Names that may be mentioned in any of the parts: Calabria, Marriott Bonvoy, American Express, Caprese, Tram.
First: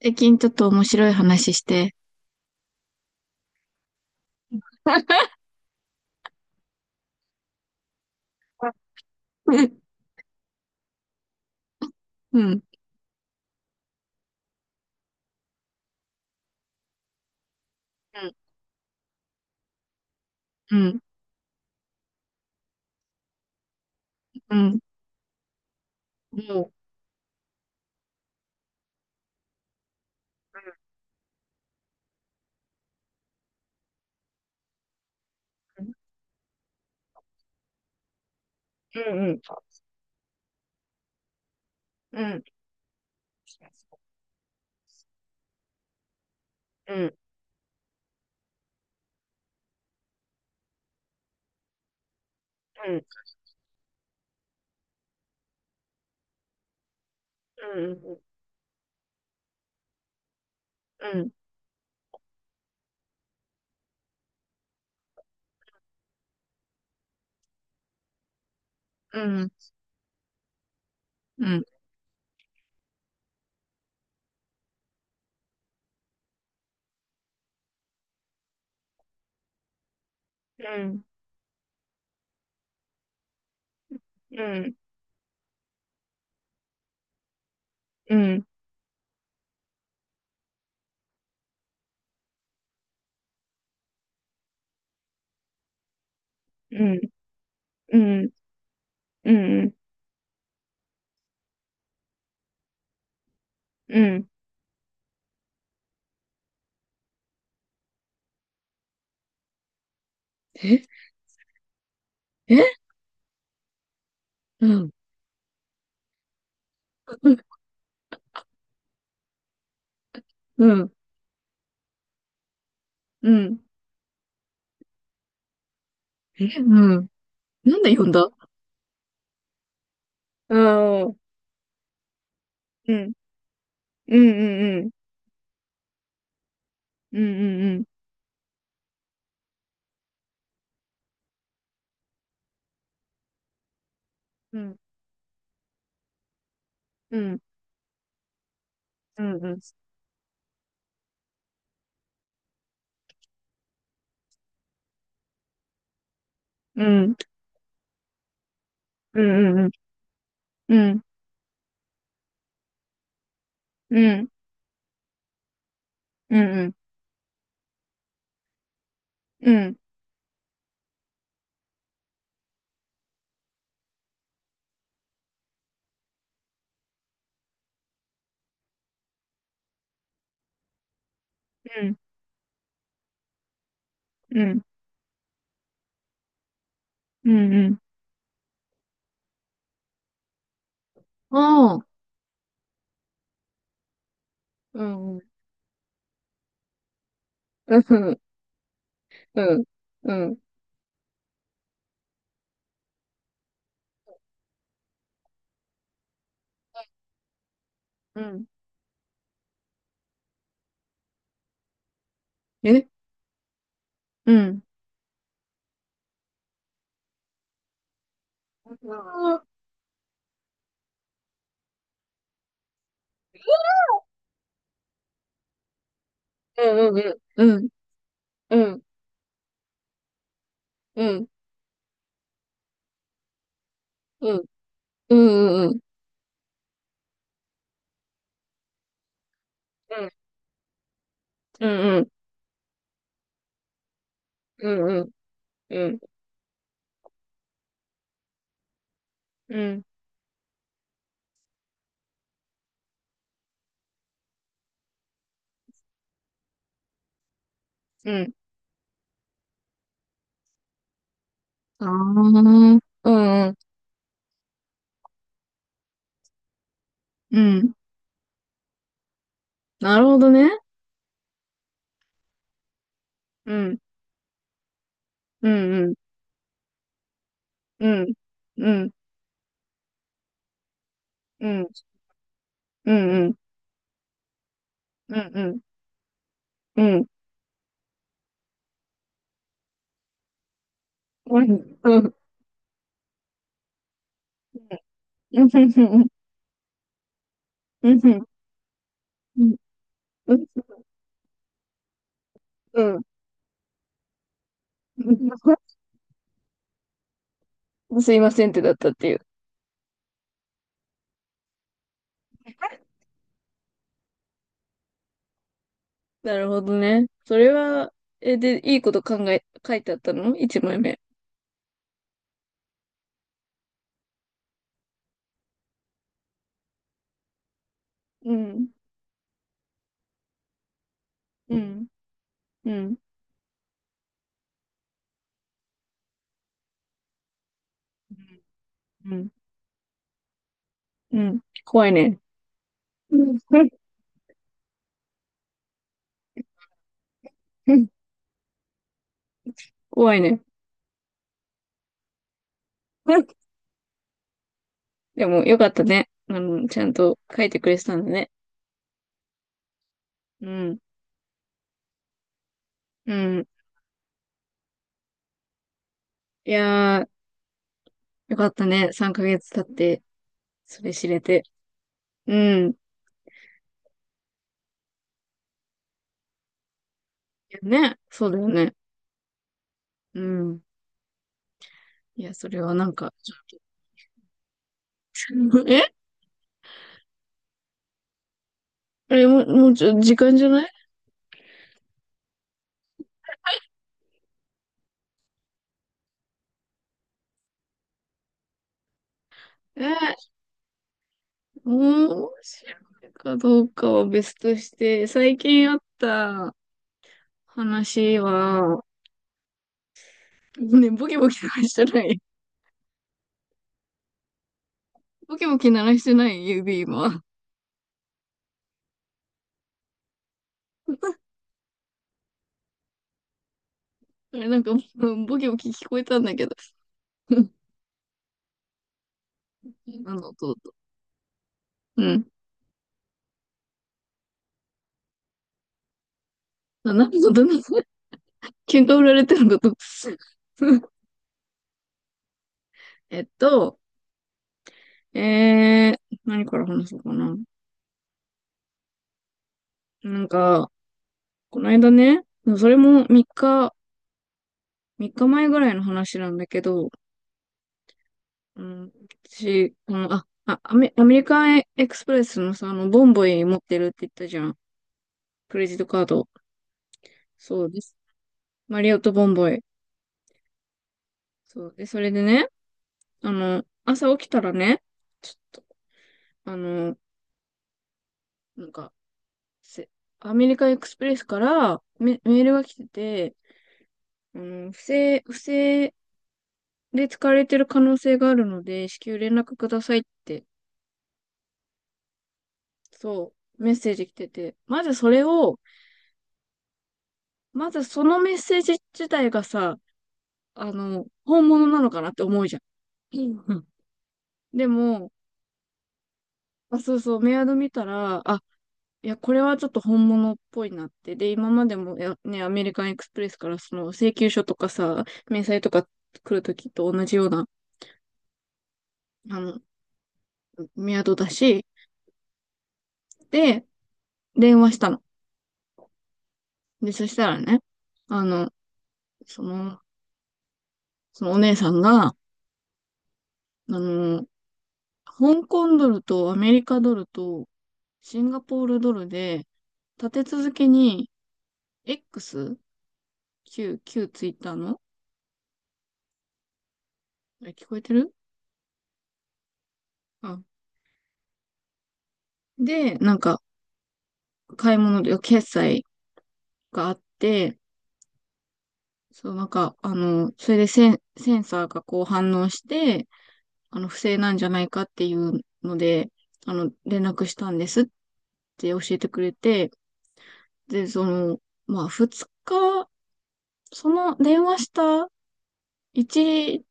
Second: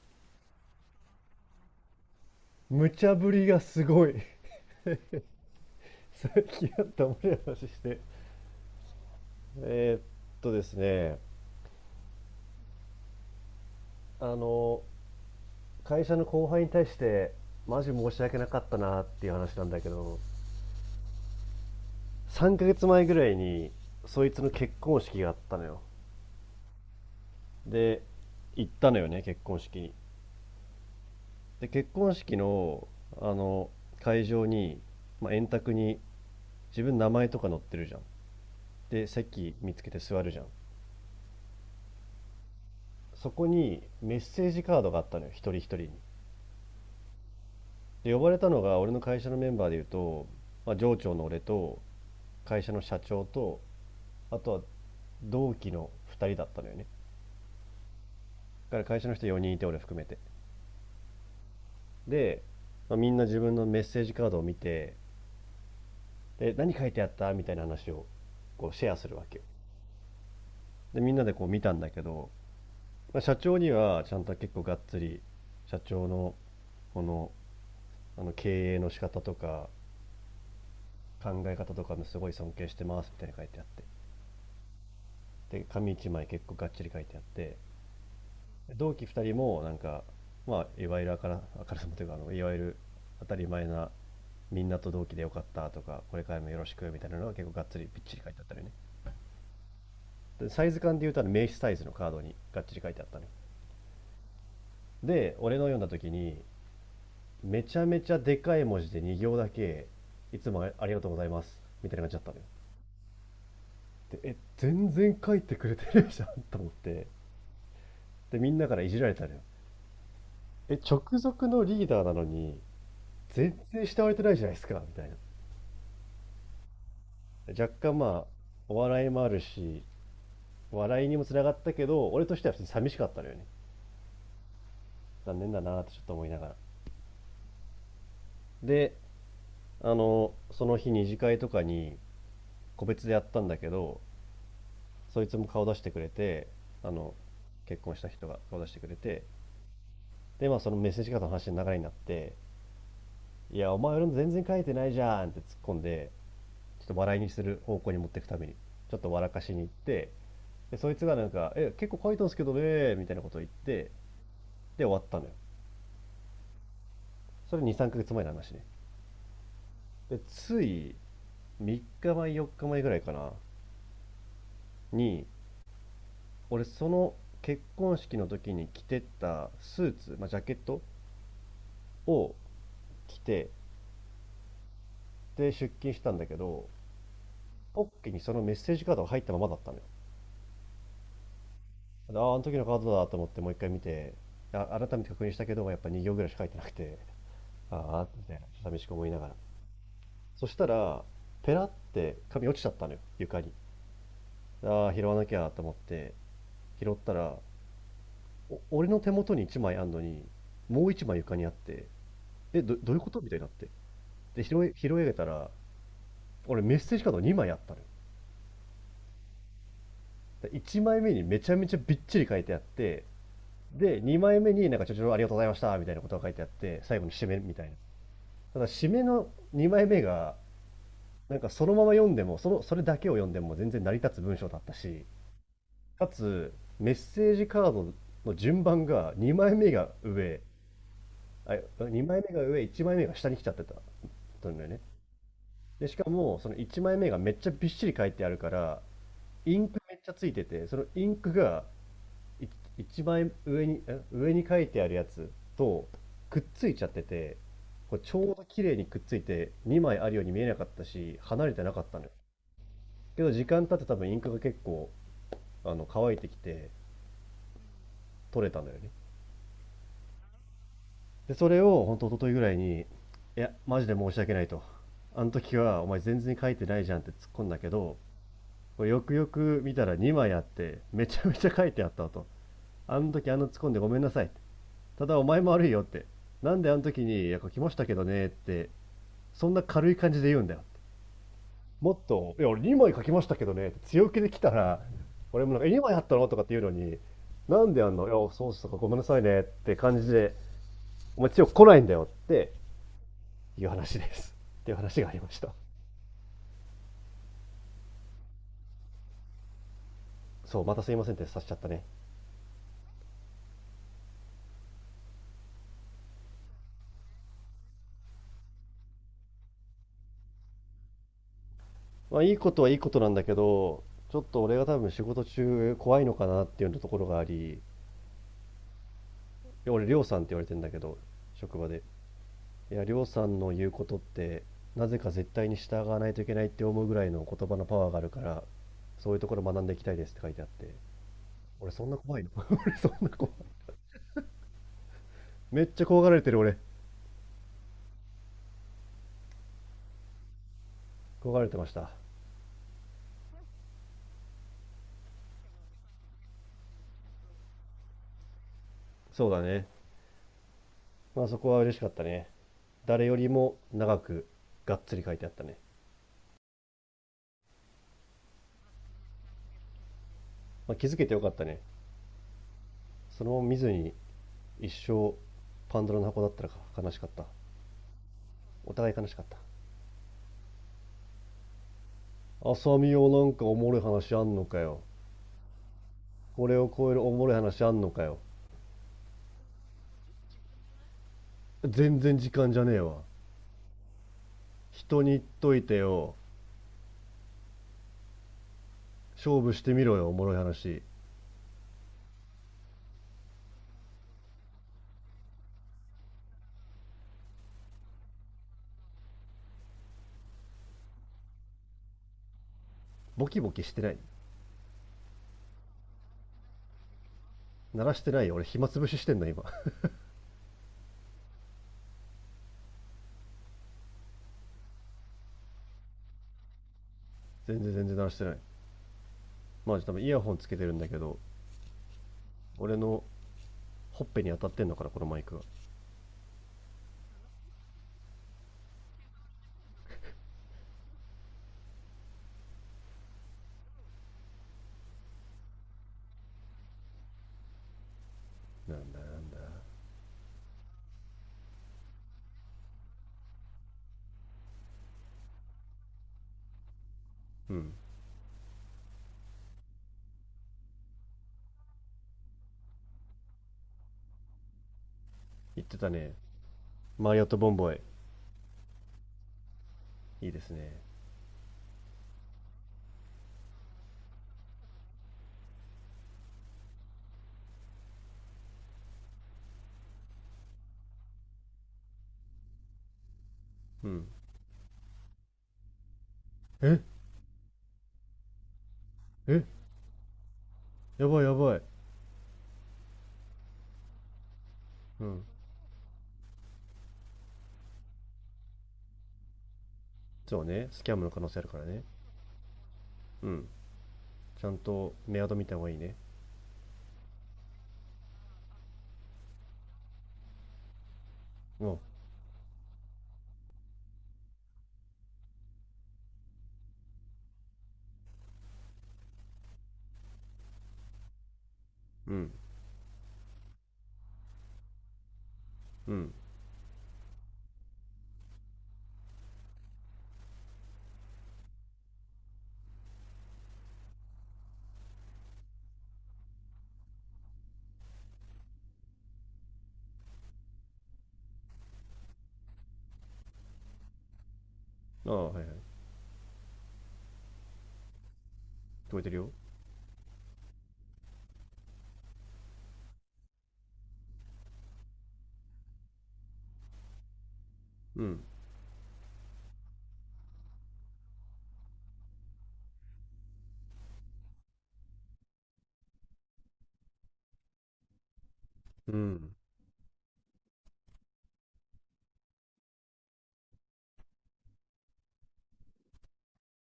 ゆきん、ちょっと面白い話して。無茶ぶりがすごい。 さっきあ った面白い話して。うん、えーっとですねうん、あの会社の後輩に対してマジ申うしん、訳なかったなっていう話なんだけど、う3ヶ月前ぐらいにそいつのん、う結ん。婚式があったのよ。もうこで、行ったのよね、結婚式に。で、結婚式のあの会場に、まあ、円卓に自分名前とか載ってるじゃん。れ で、 swoją 席か 見つけて座るじゃん。 doors? そこにメッセージカードがあったのよ、一人一人に。うん、うで、呼ばれたのが俺の会社のメンバーでいうと、まあ、上長の俺と会社の社長ん、と、あとは同期の2人だったのよね。だから会社の人4人いて、俺含めて。うん、うん、で、まあ、みんな自分のメッセージカードを見て、で、何書いてあったみたいな話をこうシェアするうわけん。よ。うで、みんなでこう見たんんだけど、まあ、社長にはちゃんと結構がっつり社長のこのあの経営の仕方とかうん、考え方とかもすごい尊敬してますみたいな書いてあって、で、紙一枚結構がっちり書いてあって。うん、同期2人もなんか、まあ、いわゆるからあさもというかいわゆる当たり前な、みんなと同期でよかったとかこれからもよろしくみたいなのが結構がっつりびっちり書いてあったのよね。でサイズ感で言うと名刺サイズのカードにがっちり書いてあったのよ。うんっ。で俺の読んだ時に、めちゃめちゃでかい文字で2行だけ、いつもえ、ありがとうございますみたいな感じだったのよ。でうんっ。全然書いてくれてるじゃんと思って。でみんなからいじられたのよ。うえ、ん、直属のリーダーなのにう全ん。然慕われてないじゃないですか、みたいな。えぇうん。若なんだ干よ、んまあだ。お笑いもあるしあ笑いにもあ。つながったけど、俺としては普通に寂うしかん、ったのよね。いいぉん、残念だなってちょっと思いながら。うん。うん、うん。で、その日二次会とかに個別でやったんだけど、そいつも顔出してくれて、あのうん。結婚した人が顔出してくれうて。んつぅぅぅぅぅで、まあそのメッセージカードの話の流れになって、「いやお前俺の全然書いてないじゃん」って突っ込んで、ちょっと笑いにする方向に持っていくためにちょっと笑かしに行ん。って、うでんそいん…つがなんか「え結構書いたんですけどね」みたいなことを言って、うん、うん、うん。で終わったのよ。それ23ヶ月前の話ね。うんでつい3日前4日前ぐらいかなに、俺その結婚式の時に着てったスーツ、まあ、ジャケットうん。を着てで出勤したんだけど、ポッケにそのメッセージカードが入ったままだったのよ。ああ、あの時のカードだと思ってもう一回見て、あ、改めて確認したけどやっぱ2行ぐらいしか書いてなくて、ああ、寂しく思いながら。そしたらペラって紙落ちちゃったのよ床に。ああ、拾わなきゃと思って拾ったら、俺の手元に1枚あんのに、もう一枚床にあって、え、どういうことみたいになって。で、拾い上げたら、俺メッセージカード2枚あったのよ。で1枚目にめちゃめちゃびっちり書いてあって、で、2枚目になんかちょちょありがとうございましたみたいなことが書いてあって、最後に締めみたいな。ただ締めの2枚目が、なんかそのまま読んでも、それだけを読んでも全然成り立つ文章だったし、かつ、メッセージカードの順番が2枚目が上、あ、2枚目が上、1枚目が下に来ちゃってた。とんだよね。で、しかも、その1枚目がめっちゃびっしり書いてあるから、インクめっちゃついてて、そのインクがい一枚上に、上に書いてあるやつとくっついちゃってて、これちょうど綺麗にくっついて2枚あるように見えなかったし、離れてなかったのよ。けど時間経って多分インクが結構、乾いてきて取れたのよね。で、それを本当一昨日ぐらいに、いや、マジで申し訳ないと。あの時はお前全然書いてないじゃんって突っ込んだけど、これよくよく見たら2枚あってめちゃめちゃ書いてあったと。あの時突っ込んでごめんなさい、ただお前も悪いよって、なんであの時に書きましたけどねって、そんな軽い感じで言うんだよ。もっと「いや俺2枚書きましたけどね」って強気で来たら、俺もなんか「え2枚あったの?」とかって言うのに、「なんであんのいやそうっすとかごめんなさいね」って感じで、「お前強く来ないんだよ」っていう話ですっていう話がありました。すいませんってだったっていう。そうまたすいませんってさしちゃったね。 なるほどね。それは、で、いいこと考え、書いてあったの一枚目。まあ、いいことはいいことなんだけど、ちょっと俺が多分仕事中怖いのかなっていうところがあり、いうん、や俺、りょうさんって言われてんだけど、う職場で。ん、ういや、りん、ょうさんの言うことって、なぜか絶対に従わないといけないって思うぐらいの言葉のパワーがあるから、そうういうとん、ころ学んでいきたいですって書いてあって。うん。俺、そ怖んいなね。怖いの。 俺、そんな怖い。うんめっちゃ怖がられてる、俺。うん。怖いね。怖がられてました。うん。でも、よかったね。ちゃんと書いてくれてたんだね。そうだね。うん、まあ、そこは嬉しかったね。誰うよりん。も長く、がっつり書いてあったね。いやー、よかったね。3ヶ月経って、まあ、そ気れづけ知てよれかって。たね。うん。いそのまま見ずに一生パンドラの箱だったらか悲しかった。やね、そうだよね。お互い悲しかった。うん。いや、それは浅な見んよ、か、なちんょかっおと。もろい話あんのかよ。 えこれを超えるおもろい話あんのかよ。あれ、もう時間じゃない？全然時間じゃねえわ。人に言っといてよ。勝負してみろよ、おもえ、ろい話。面白いかどうかは別として、最近あった話は、ね、ボキボキ鳴らしてない。ボキボキしてない。ボキボキ鳴らしてない指今。鳴らしてないよ。俺暇つぶししてんの今。 あれ、なんか、うん。ボキボキ聞こえたんだけど。うん。全然全然鳴らしてない。まあ多分イ何ヤのホンつ音けだてると。んだけど、うん。俺のほっぺに当たってんのかな、このマイクは。あ、何の音だ。喧嘩売られてるのかと。うん。えっと、えー、何から話そうかな。なんだなんだ。なんか、この間ね、それも3日、3日前ぐらいの話なんだけど、うん、うん、私、この、あ、あ、アメ、アメリカンエクスプレスのさ、ボンボイ持ってるって言ったじゃん。ク言レっジてットたカーね。ド。マリオットボンそうボでイ、す。マリオットボンボイ。いいですね。そう。で、それでね、朝起きたらね、ちょっと、あの、なんか、せアメリカンエクスプレスからメールが来てて、うん、不正えで使われてる可能性があるので、至急連え、絡くださいって、やばいやばい。そう、メッセージ来てて、まずうそれん。を、まずそのメッセージ自体がさ、そうね、スキャンムの可能性あ本るから物なね。のかなって思うじゃん。うん。うん。ちゃんでとも、メアド見た方がいいね。あ、そうそう、メアド見たら、あ、いや、これはちょっと本物っぽいなって。で、今まおでう。も、いやね、アメリカンエクスプレスからその請求書とかさ、明細とか来るときと同じような、あの、メアドだし、うん。で、電話したの。うん。で、そしたらね、あの、その、そのお姉さんが、の、香港ドルとアメリカドルとシンガポールドルで、立て続けに X 旧ツイッターの。ああ、はいはい。あれ、聞こえてる？聞こえてるよ。あ。で、なんか、買い物で決済があって、うん。そう、なんか、それでセンサーがこう反応して、不正なんじゃないかっていうので、連絡したんですって教うえてくれん。て、で、その、まあ、その電話した一、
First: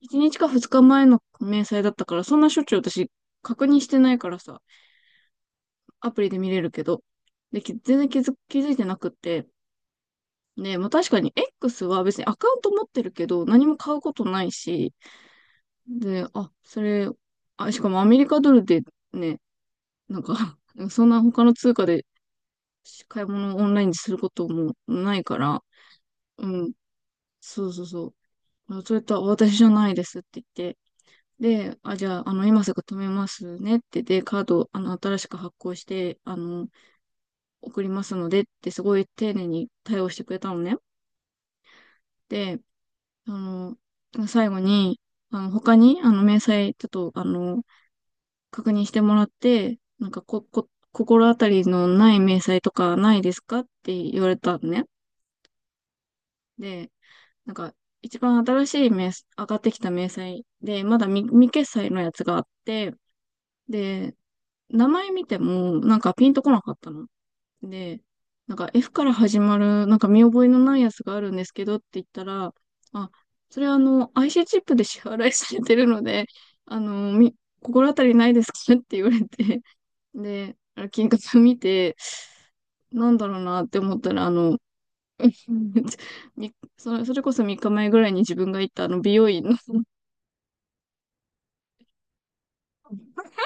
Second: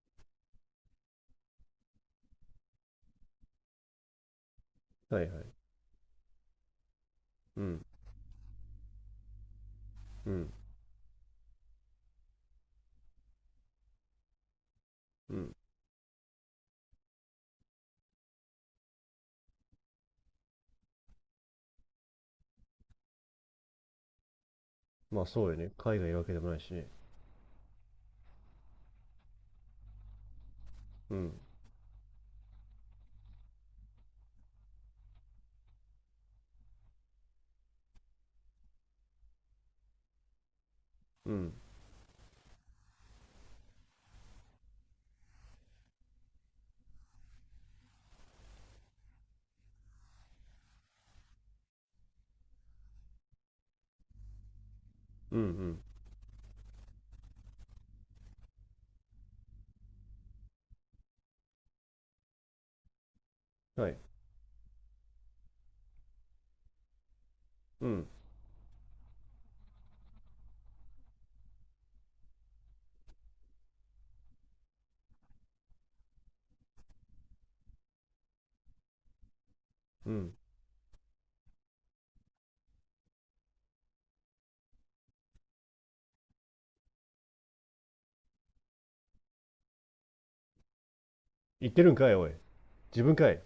一日か二日前の明細だったから、そんなしょっちゅう私確認してないからさ、はいはい。アプリで見れるけど、で、うん。全然気づいてなくって、うん。ね、まあ、確かに X は別にアカウント持ってるけど、何も買うことないし、うん。で、あ、それ、あ、しかもアメリカドルでね、なんか そんな他の通貨で買い物をオンラインですることもないまあかそうよら、ね。海外いるわけでうもないん、しね。そうそうそう、あ、そういった私じゃないですって言って、うん。で、あ、じゃあ、今すぐ止めますねって、で、カード、新しく発行して、送りますのでってすごい丁寧に対応してくれたのね。うん。で、あ最後に、他に、明細、ちょっと、確認してもらって、なんか心当たりのない明細とかないですかって言われたのね。うん。で、なんか、一番新しい明細、上がってきた明細で、まだ未決済のやつがあって、うん。はい。で、名前見ても、なんかピンとこなかったの。うで、ん。なんか F から始まる、なんか見覚えのないやつがあるんですけどって言ったら、あ、それはIC チップで支払いされてるので、あの、み、心当たりないですか って言われて、うん。で、あの金額見て、なんだろうなって思ったら、みそれ、それこそ3日前ぐらいに自分が行ったあの美容院の、言ってるんかい、おい。自分かい。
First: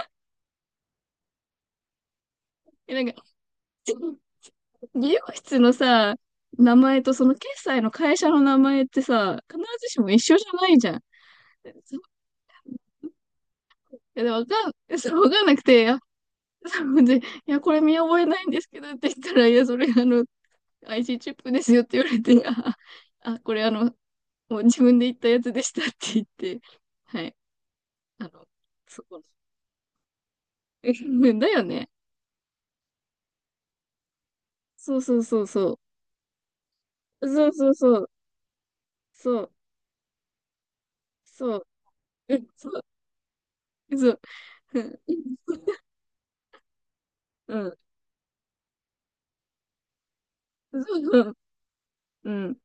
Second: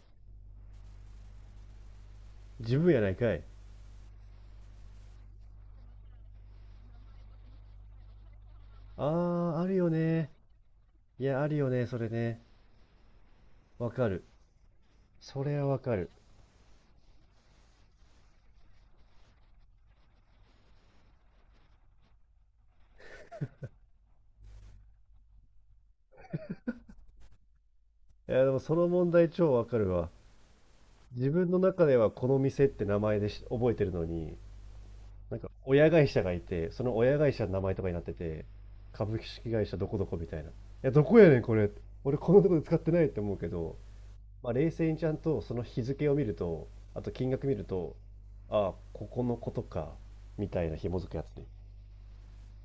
自分やななんいか、かい。美容室のさ、名前とその決済の会社の名前ってさ、あ必あ、あるずよしも一ね。緒じゃないじゃん。いや、あるよね、そそれね。わいかや、る。でもわかん、そうわそかんなれくはわて、いかや、る。そうで、いや、これ見覚えないんですけどって言ったら、いや、それあの、IC チップですよって言われて、あ、これもう自分で言ったやつでしたって言って、はい、あいや、の、でもそのそ問こ。題超わかるわ。自だ分のよ中ね。ではこの店って名前でし覚えてるのに、そうそうなんそうかそ親会社がいて、その親う。会社そうの名そ前うとかにそなっう。てて、株そ式う、会社どこどこみたいな。いや、どこやねん、こそう、れ。俺こうのんとこでそ使っう、てないって思うけど、そう、まあ、冷う静にん、ちゃんとその日付を見ると、あと金額見るうと、ああ、ここのことか、みたいなん、紐づくそやう、つね。うん。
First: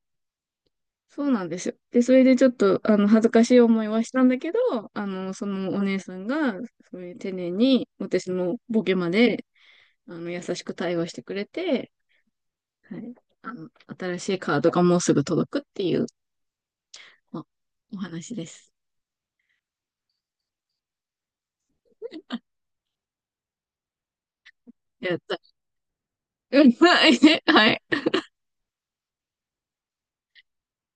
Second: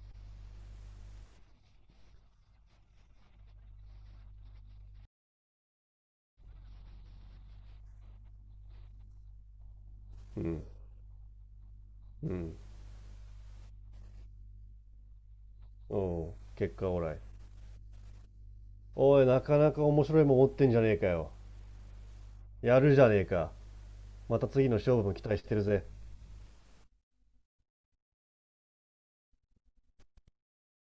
そうなんですよ。で、それでちょっと、恥ずかしい思いはしたんだけど、そのお姉さんが、そういう丁寧に、私のボケまで、う優ん、しく対応してくれて、うん、はい。あの、新しいカードがもうすぐ届くっていう、おう結果オーライ。お話です。おい、なかなか面白いもん持ってんじゃねえかよ。やるじゃねえか。また次の勝負やもっ期待た。してるぜ。うん、はい。はい